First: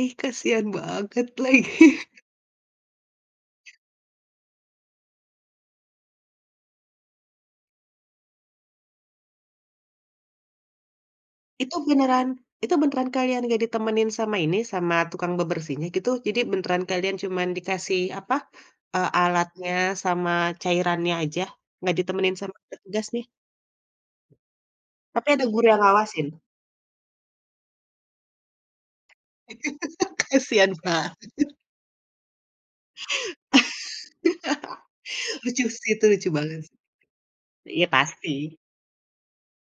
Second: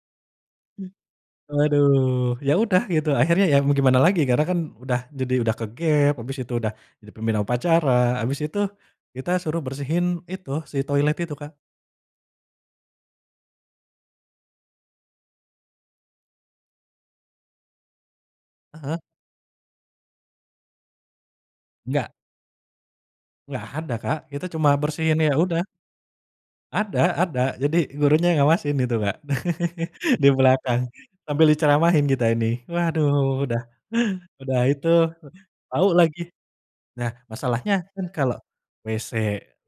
Ih, kasihan banget, lagi. Waduh. Ya udah gitu, akhirnya ya mau gimana lagi, karena kan udah jadi udah ke-gap, abis itu udah jadi pemimpin upacara, abis itu kita suruh bersihin itu, si toilet itu, Kak. Itu beneran itu beneran kalian enggak ditemenin sama ini, sama tukang bebersihnya, gitu? Jadi, beneran kalian cuman dikasih apa, Aha. eee, alatnya sama cairannya aja, enggak Enggak. ditemenin sama petugas, nih? Enggak ada Kak, kita cuma bersihin, Tapi, ya ada udah. guru yang ngawasin? Ada ada. Jadi, gurunya ngawasin itu, Kak, di Kasihan belakang, banget. sambil diceramahin kita ini. Waduh, udah udah itu, Lucu tahu sih. Itu, lagi. lucu banget. Nah, masalahnya Iya kan, kalau pasti. WC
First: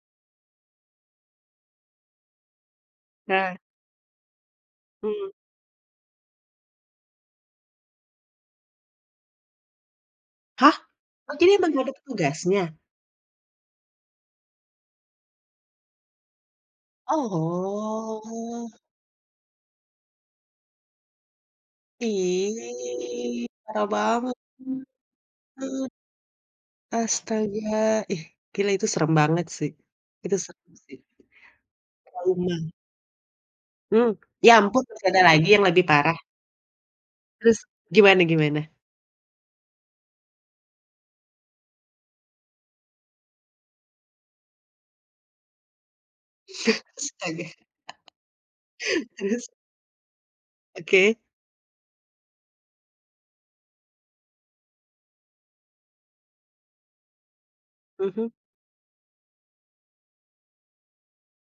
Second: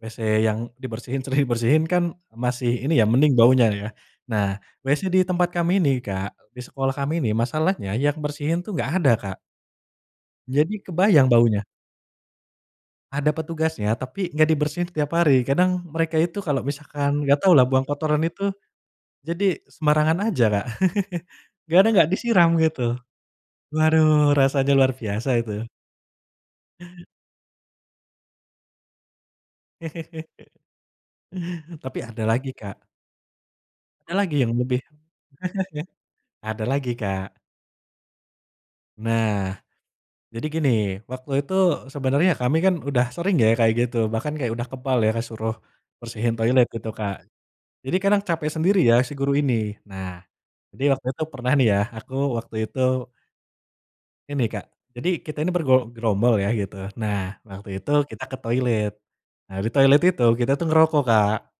WC yang dibersihin, sering dibersihin kan masih ini ya, mending Nah. baunya, ya. Nah, WC di Hmm. tempat kami ini Kak, di sekolah kami ini masalahnya yang bersihin tuh enggak ada, Kak. Jadi, Hah? kebayang Berarti ini baunya. emang enggak ada petugasnya? Ada petugasnya, tapi enggak dibersihin tiap hari. Kadang mereka itu kalau misalkan, enggak tahu lah buang kotoran itu, Oh. jadi sembarangan aja, Kak. Gadang enggak disiram, gitu. Ih. Parah Waduh, banget. rasanya luar biasa itu. [unintelligible] Astaga, ih, gila itu serem banget, sih. Itu serem, sih. Tapi, ada lagi Trauma. Kak. Hmm, Ada lagi yang ya lebih ampun masih ada lagi yang lebih parah? ada lagi, Kak. Terus, gimana gimana? Nah, jadi gini, waktu itu sebenernya kami kan, udah sering ya kayak gitu. Bahkan kayak udah kebal ya, ke suruh bersihin toilet gitu, Kak. Astaga. Jadi, kadang capek sendiri ya, si guru Terus? ini. Nah, jadi waktu Oke. itu pernah nih ya, aku waktu itu ini Kak, jadi kita ini bergo gerombol ya, gitu. Nah, waktu itu kita Mhm. ke toilet. Nah, di toilet itu kita tuh ngerokok Kak.